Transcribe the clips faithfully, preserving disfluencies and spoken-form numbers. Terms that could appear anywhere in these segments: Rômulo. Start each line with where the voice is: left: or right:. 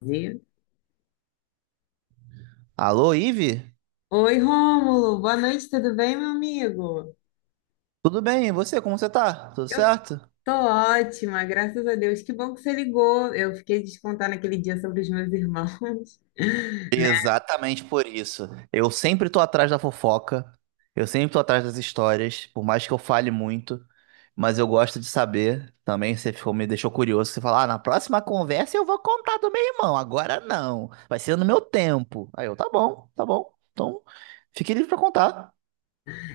left: Viu?
right: Alô, Ive?
left: Oi, Rômulo, boa noite, tudo bem, meu amigo?
right: Tudo bem? E você? Como você tá? Tudo
left: Eu
right: certo?
left: tô ótima, graças a Deus. Que bom que você ligou. Eu fiquei de te contar naquele dia sobre os meus irmãos, né?
right: Exatamente por isso. Eu sempre tô atrás da fofoca, eu sempre tô atrás das histórias, por mais que eu fale muito, mas eu gosto de saber. Também você ficou, me deixou curioso, você fala, ah, na próxima conversa eu vou contar do meu irmão, agora não, vai ser no meu tempo. Aí eu, tá bom, tá bom, então fique livre pra contar.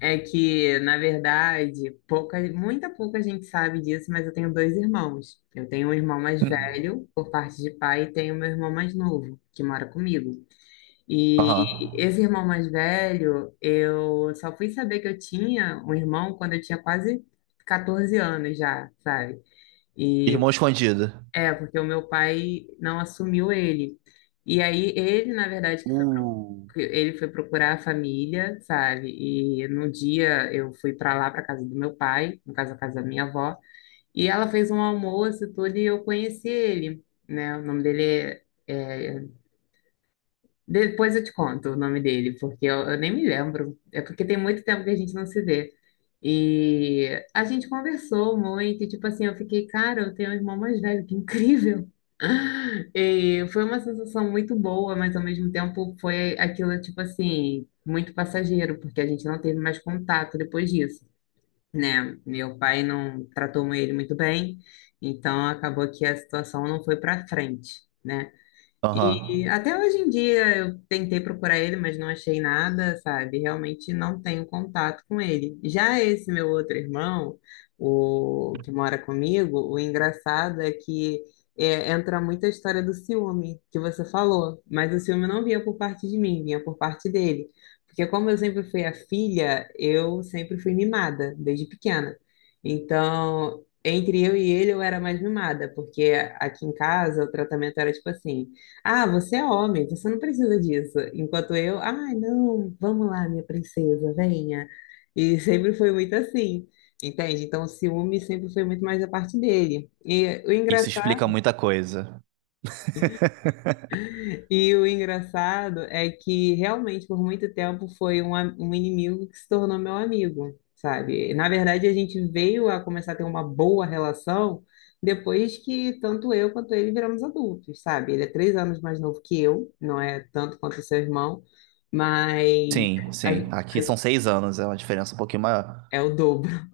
left: É que, na verdade, pouca, muita pouca gente sabe disso, mas eu tenho dois irmãos. Eu tenho um irmão mais
right: Hum.
left: velho, por parte de pai, e tenho meu irmão mais novo, que mora comigo. E
right: Aham.
left: esse irmão mais velho, eu só fui saber que eu tinha um irmão quando eu tinha quase quatorze anos já, sabe? E
right: Irmão escondido.
left: é, porque o meu pai não assumiu ele. E aí ele, na verdade, que foi-
right: Uh.
left: que ele foi procurar a família, sabe? E no dia eu fui para lá, para casa do meu pai, no caso, a casa da minha avó, e ela fez um almoço e tudo, e eu conheci ele, né? O nome dele é é Depois eu te conto o nome dele, porque eu, eu nem me lembro. É porque tem muito tempo que a gente não se vê. E a gente conversou muito, e, tipo assim, eu fiquei, cara, eu tenho um irmão mais velho, que incrível. E foi uma sensação muito boa, mas ao mesmo tempo foi aquilo, tipo assim, muito passageiro, porque a gente não teve mais contato depois disso, né? Meu pai não tratou ele muito bem, então acabou que a situação não foi para frente, né?
right: Aham.
left: E até hoje em dia eu tentei procurar ele, mas não achei nada, sabe? Realmente não tenho contato com ele. Já esse meu outro irmão, o que mora comigo, o engraçado é que é, entra muito a história do ciúme que você falou, mas o ciúme não vinha por parte de mim, vinha por parte dele. Porque como eu sempre fui a filha, eu sempre fui mimada desde pequena. Então, entre eu e ele, eu era mais mimada, porque aqui em casa o tratamento era tipo assim, ah, você é homem, você não precisa disso. Enquanto eu, ai, não, vamos lá, minha princesa, venha. E sempre foi muito assim, entende? Então, o ciúme sempre foi muito mais a parte dele. E o
right: Isso
left: engraçado
right: explica muita coisa.
left: E o engraçado é que realmente por muito tempo foi um, a- um inimigo que se tornou meu amigo, sabe? Na verdade, a gente veio a começar a ter uma boa relação depois que tanto eu quanto ele viramos adultos, sabe? Ele é três anos mais novo que eu, não é tanto quanto seu irmão, mas
right: Sim,
left: a
right: sim.
left: gen-
right: Aqui são seis anos, é uma diferença um pouquinho maior.
left: é o dobro.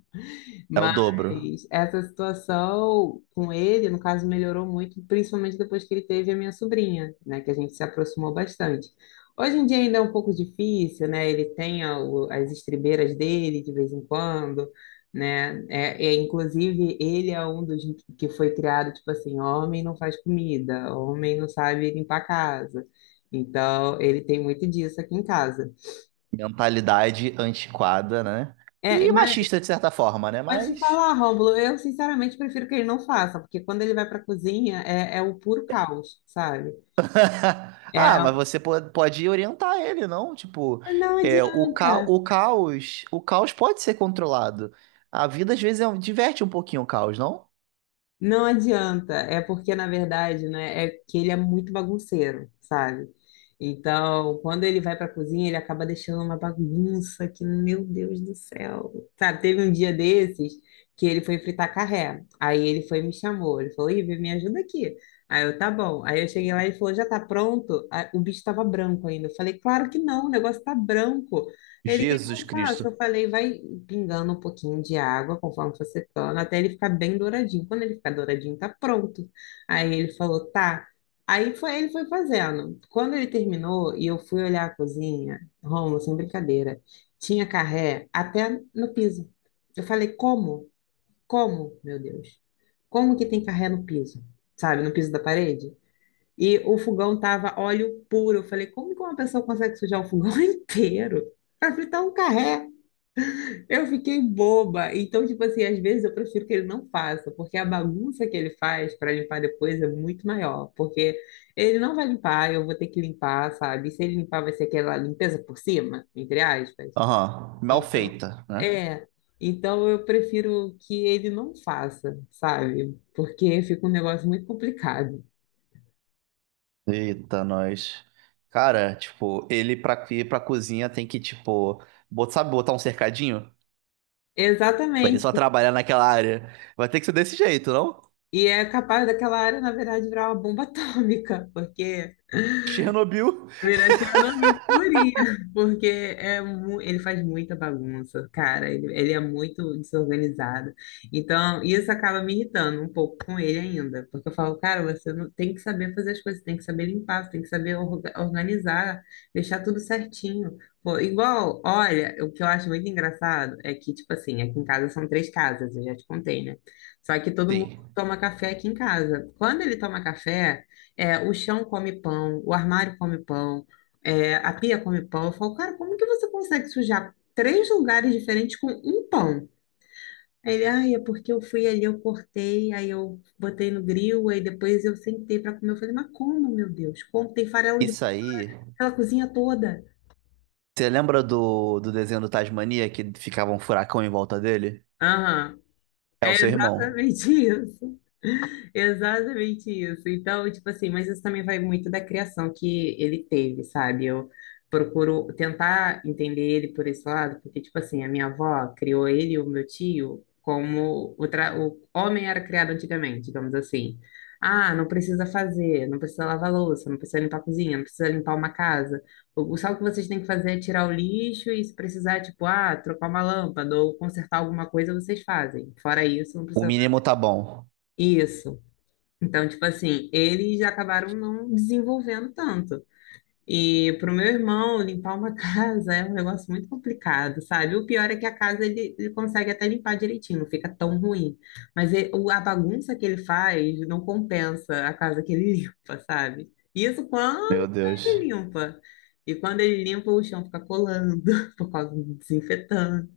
right: É o dobro.
left: Mas essa situação com ele, no caso, melhorou muito, principalmente depois que ele teve a minha sobrinha, né, que a gente se aproximou bastante. Hoje em dia ainda é um pouco difícil, né? Ele tem a- o- as estribeiras dele de vez em quando, né? É, é, inclusive, ele é um dos que foi criado, tipo assim, homem não faz comida, homem não sabe limpar a casa. Então, ele tem muito disso aqui em casa.
right: Mentalidade antiquada, né?
left: É,
right: E
left: mas
right: machista, de certa forma, né?
left: Mas te
right: Mas.
left: falar, Rômulo, eu sinceramente prefiro que ele não faça, porque quando ele vai para a cozinha é, é o puro caos, sabe?
right: Ah,
left: É,
right: mas você po- pode orientar ele, não? Tipo,
left: não
right: é, o, ca...
left: adianta.
right: o caos, o caos pode ser controlado. A vida às vezes é um- diverte um pouquinho o caos, não?
left: Não adianta, é porque na verdade, né, é que ele é muito bagunceiro, sabe? Então, quando ele vai para a cozinha, ele acaba deixando uma bagunça que, meu Deus do céu. Sabe, teve um dia desses que ele foi fritar carré. Aí ele foi e me chamou, ele falou: "Ivy, me ajuda aqui". Aí eu, tá bom. Aí eu cheguei lá e ele falou: "Já tá pronto?". Aí o bicho estava branco ainda. Eu falei: "Claro que não, o negócio tá branco". Ele,
right: Jesus
left: eu faço,
right: Cristo.
left: eu falei, vai pingando um pouquinho de água conforme for secando, até ele ficar bem douradinho. Quando ele ficar douradinho, tá pronto. Aí ele falou, tá. Aí foi, ele foi fazendo. Quando ele terminou e eu fui olhar a cozinha, Rômulo, sem brincadeira, tinha carré até no piso. Eu falei, como? Como, meu Deus? Como que tem carré no piso? Sabe, no piso da parede? E o fogão tava óleo puro. Eu falei, como que uma pessoa consegue sujar o fogão inteiro? Para fritar um carré. Eu fiquei boba. Então, tipo assim, às vezes eu prefiro que ele não faça, porque a bagunça que ele faz para limpar depois é muito maior, porque ele não vai limpar, eu vou ter que limpar, sabe? E se ele limpar, vai ser aquela limpeza por cima, entre aspas.
right: Aham, mal
left: Então,
right: feita, né?
left: é. Então eu prefiro que ele não faça, sabe? Porque fica um negócio muito complicado.
right: Eita, nós. Cara, tipo, ele pra ir pra cozinha tem que, tipo, bot- sabe botar um cercadinho? Pra ele só
left: Exatamente.
right: trabalhar naquela área. Vai ter que ser desse jeito, não?
left: E é capaz daquela área, na verdade, virar uma bomba atômica, porque
right: Chernobyl.
left: Viratina não viu purinha, porque é mu- ele faz muita bagunça, cara. Ele, ele é muito desorganizado. Então, isso acaba me irritando um pouco com ele ainda, porque eu falo, cara, você não tem que saber fazer as coisas, tem que saber limpar, você tem que saber orga- organizar, deixar tudo certinho. Pô, igual, olha, o que eu acho muito engraçado é que, tipo assim, aqui em casa são três casas, eu já te contei, né? Só que todo mundo
right: Sim.
left: toma café aqui em casa. Quando ele toma café. É, o chão come pão, o armário come pão, é, a pia come pão. Eu falo, cara, como que você consegue sujar três lugares diferentes com um pão? Aí ele, ai, é porque eu fui ali, eu cortei, aí eu botei no grill, aí depois eu sentei para comer. Eu falei, mas como, meu Deus? Como tem farelo de
right: Isso
left: pão
right: aí.
left: pela cozinha toda?
right: Você lembra do, do desenho do Tasmania que ficava um furacão em volta dele?
left: Aham.
right: É o
left: É
right: seu irmão.
left: exatamente isso. Exatamente isso. Então, tipo assim, mas isso também vai muito da criação que ele teve, sabe? Eu procuro tentar entender ele por esse lado, porque, tipo assim, a minha avó criou ele e o meu tio como o, tra- o homem era criado antigamente, digamos assim. Ah, não precisa fazer, não precisa lavar louça, não precisa limpar a cozinha, não precisa limpar uma casa. O, o- só o que vocês têm que fazer é tirar o lixo e se precisar, tipo, ah, trocar uma lâmpada ou consertar alguma coisa, vocês fazem. Fora isso, não
right: O
left: precisa.
right: mínimo tá bom.
left: Isso. Então, tipo assim, eles acabaram não desenvolvendo tanto. E para o meu irmão, limpar uma casa é um negócio muito complicado, sabe? O pior é que a casa ele, ele consegue até limpar direitinho, não fica tão ruim. Mas ele- o- a bagunça que ele faz não compensa a casa que ele limpa, sabe? Isso quando
right: Meu Deus.
left: ele limpa. E quando ele limpa, o chão fica colando por causa do desinfetante.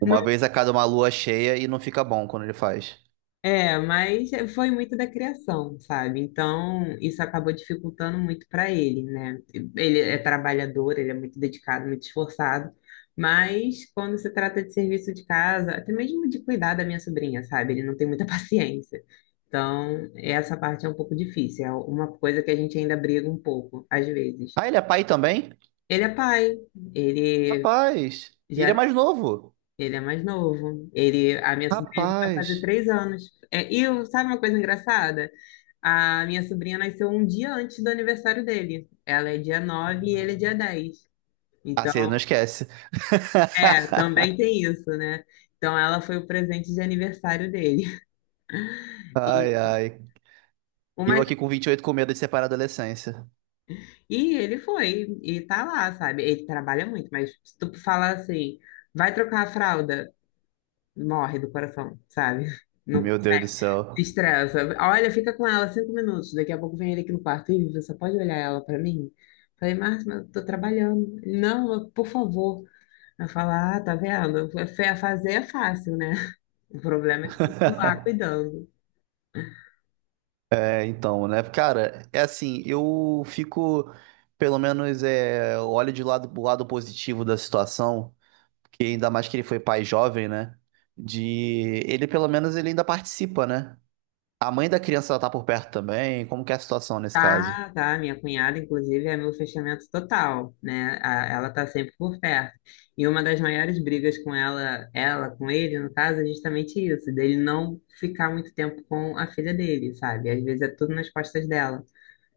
right: Uma vez a cada uma lua cheia e não fica bom quando ele faz.
left: É, mas foi muito da criação, sabe? Então, isso acabou dificultando muito para ele, né? Ele é trabalhador, ele é muito dedicado, muito esforçado, mas quando se trata de serviço de casa, até mesmo de cuidar da minha sobrinha, sabe? Ele não tem muita paciência. Então, essa parte é um pouco difícil, é uma coisa que a gente ainda briga um pouco, às vezes.
right: Ah, ele é pai também?
left: Ele é pai, ele
right: Rapaz. E ele é
left: já
right: mais novo.
left: ele é mais novo. Ele, a minha sobrinha vai fazer
right: Rapaz.
left: três anos. É, e eu- sabe uma coisa engraçada? A minha sobrinha nasceu um dia antes do aniversário dele. Ela é dia nove e ele é dia dez.
right: Ah,
left: Então,
right: se ele não esquece.
left: é, também tem isso, né? Então, ela foi o presente de aniversário dele.
right: Ai,
left: E,
right: ai.
left: o
right: E eu
left: mais-
right: aqui com vinte e oito com medo de separar a adolescência.
left: e ele foi, e tá lá, sabe? Ele trabalha muito, mas se tu falar assim, vai trocar a fralda, morre do coração, sabe? Não
right: Meu Deus do céu.
left: estressa. Olha, fica com ela cinco minutos. Daqui a pouco vem ele aqui no quarto. Ih, você pode olhar ela pra mim? Falei, Márcio, mas eu tô trabalhando. Ele, Não, eu- por favor. Ela fala, ah, tá vendo? Fa- Fazer é fácil, né? O problema é continuar cuidando.
right: É, então, né? Cara, é assim, eu fico, pelo menos, é, olho de lado, o lado positivo da situação, que ainda mais que ele foi pai jovem, né? De ele, pelo menos, ele ainda participa, né? A mãe da criança ela tá por perto também. Como que é a situação nesse caso?
left: Tá, tá. Minha cunhada, inclusive, é meu fechamento total, né? A- Ela tá sempre por perto. E uma das maiores brigas com ela, ela com ele, no caso, é justamente isso, dele não ficar muito tempo com a filha dele, sabe? Às vezes é tudo nas costas dela.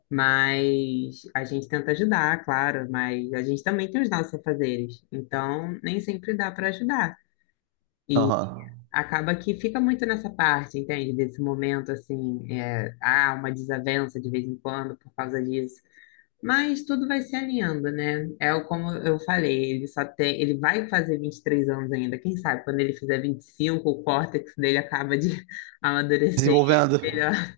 left: Mas a gente tenta ajudar, claro, mas a gente também tem os nossos afazeres. Então, nem sempre dá para ajudar.
right: Aham.
left: Acaba que fica muito nessa parte, entende? Desse momento, assim, é, há uma desavença de vez em quando por causa disso. Mas tudo vai se alinhando, né? É o- como eu falei, ele só tem, ele vai fazer vinte e três anos ainda. Quem sabe quando ele fizer vinte e cinco o córtex dele acaba de amadurecer
right: Desenvolvendo.
left: melhor.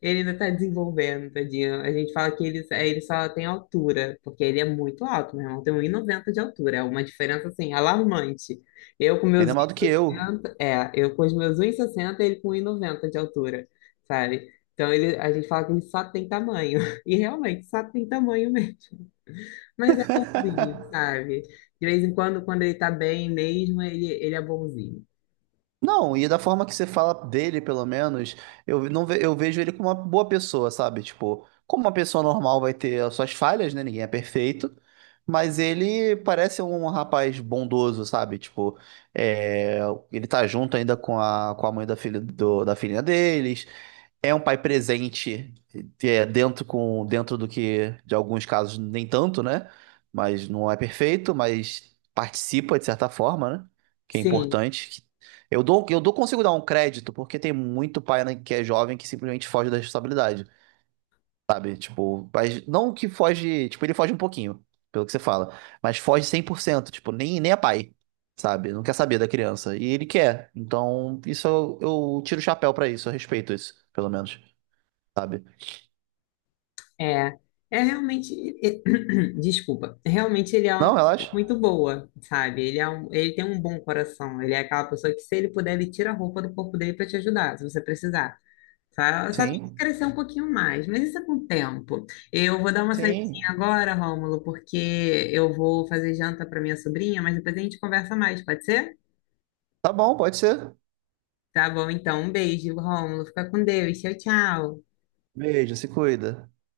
left: Ele ainda está desenvolvendo, tadinho. A gente fala que ele, ele só tem altura, porque ele é muito alto, meu irmão. Tem um 1,90 de altura. É uma diferença, assim, alarmante. Eu com meus
right: Ainda mais do que eu.
left: 1,60, é, eu com os meus um e sessenta, ele com um e noventa de altura, sabe? Então ele, a gente fala que ele só tem tamanho. E realmente, só tem tamanho mesmo. Mas é bonzinho, sabe? De vez em quando, quando ele tá bem mesmo, ele, ele é bonzinho.
right: Não, e da forma que você fala dele, pelo menos, eu não ve- eu vejo ele como uma boa pessoa, sabe? Tipo, como uma pessoa normal vai ter as suas falhas, né? Ninguém é perfeito, mas ele parece um rapaz bondoso, sabe? Tipo, é, ele tá junto ainda com a, com a mãe da filha do- da filhinha deles, é um pai presente, é, dentro com dentro do que, de alguns casos, nem tanto, né? Mas não é perfeito, mas participa de certa forma, né? Que é
left: Sim,
right: importante. Que- Eu dou, eu dou, consigo dar um crédito, porque tem muito pai, né, que é jovem que simplesmente foge da responsabilidade, sabe? Tipo, mas não que foge, tipo, ele foge um pouquinho, pelo que você fala, mas foge cem por cento, tipo, nem, nem é pai, sabe? Não quer saber da criança, e ele quer. Então, isso eu, eu tiro o chapéu pra isso, eu respeito isso, pelo menos sabe?
left: É, é realmente, e- desculpa, realmente ele é uma
right: Não,
left: pessoa
right: relaxa.
left: muito boa, sabe? Ele é um, ele tem um bom coração, ele é aquela pessoa que se ele puder, ele tira a roupa do corpo dele para te ajudar, se você precisar. Só, só tem que
right: Sim,
left: crescer um pouquinho mais, mas isso é com o tempo. Eu vou dar uma saidinha
right: sim.
left: agora, Rômulo, porque eu vou fazer janta para minha sobrinha, mas depois a gente conversa mais, pode ser?
right: Tá bom, pode ser.
left: Tá bom, então, um beijo, Rômulo, fica com Deus, tchau, tchau.
right: Beijo, se cuida.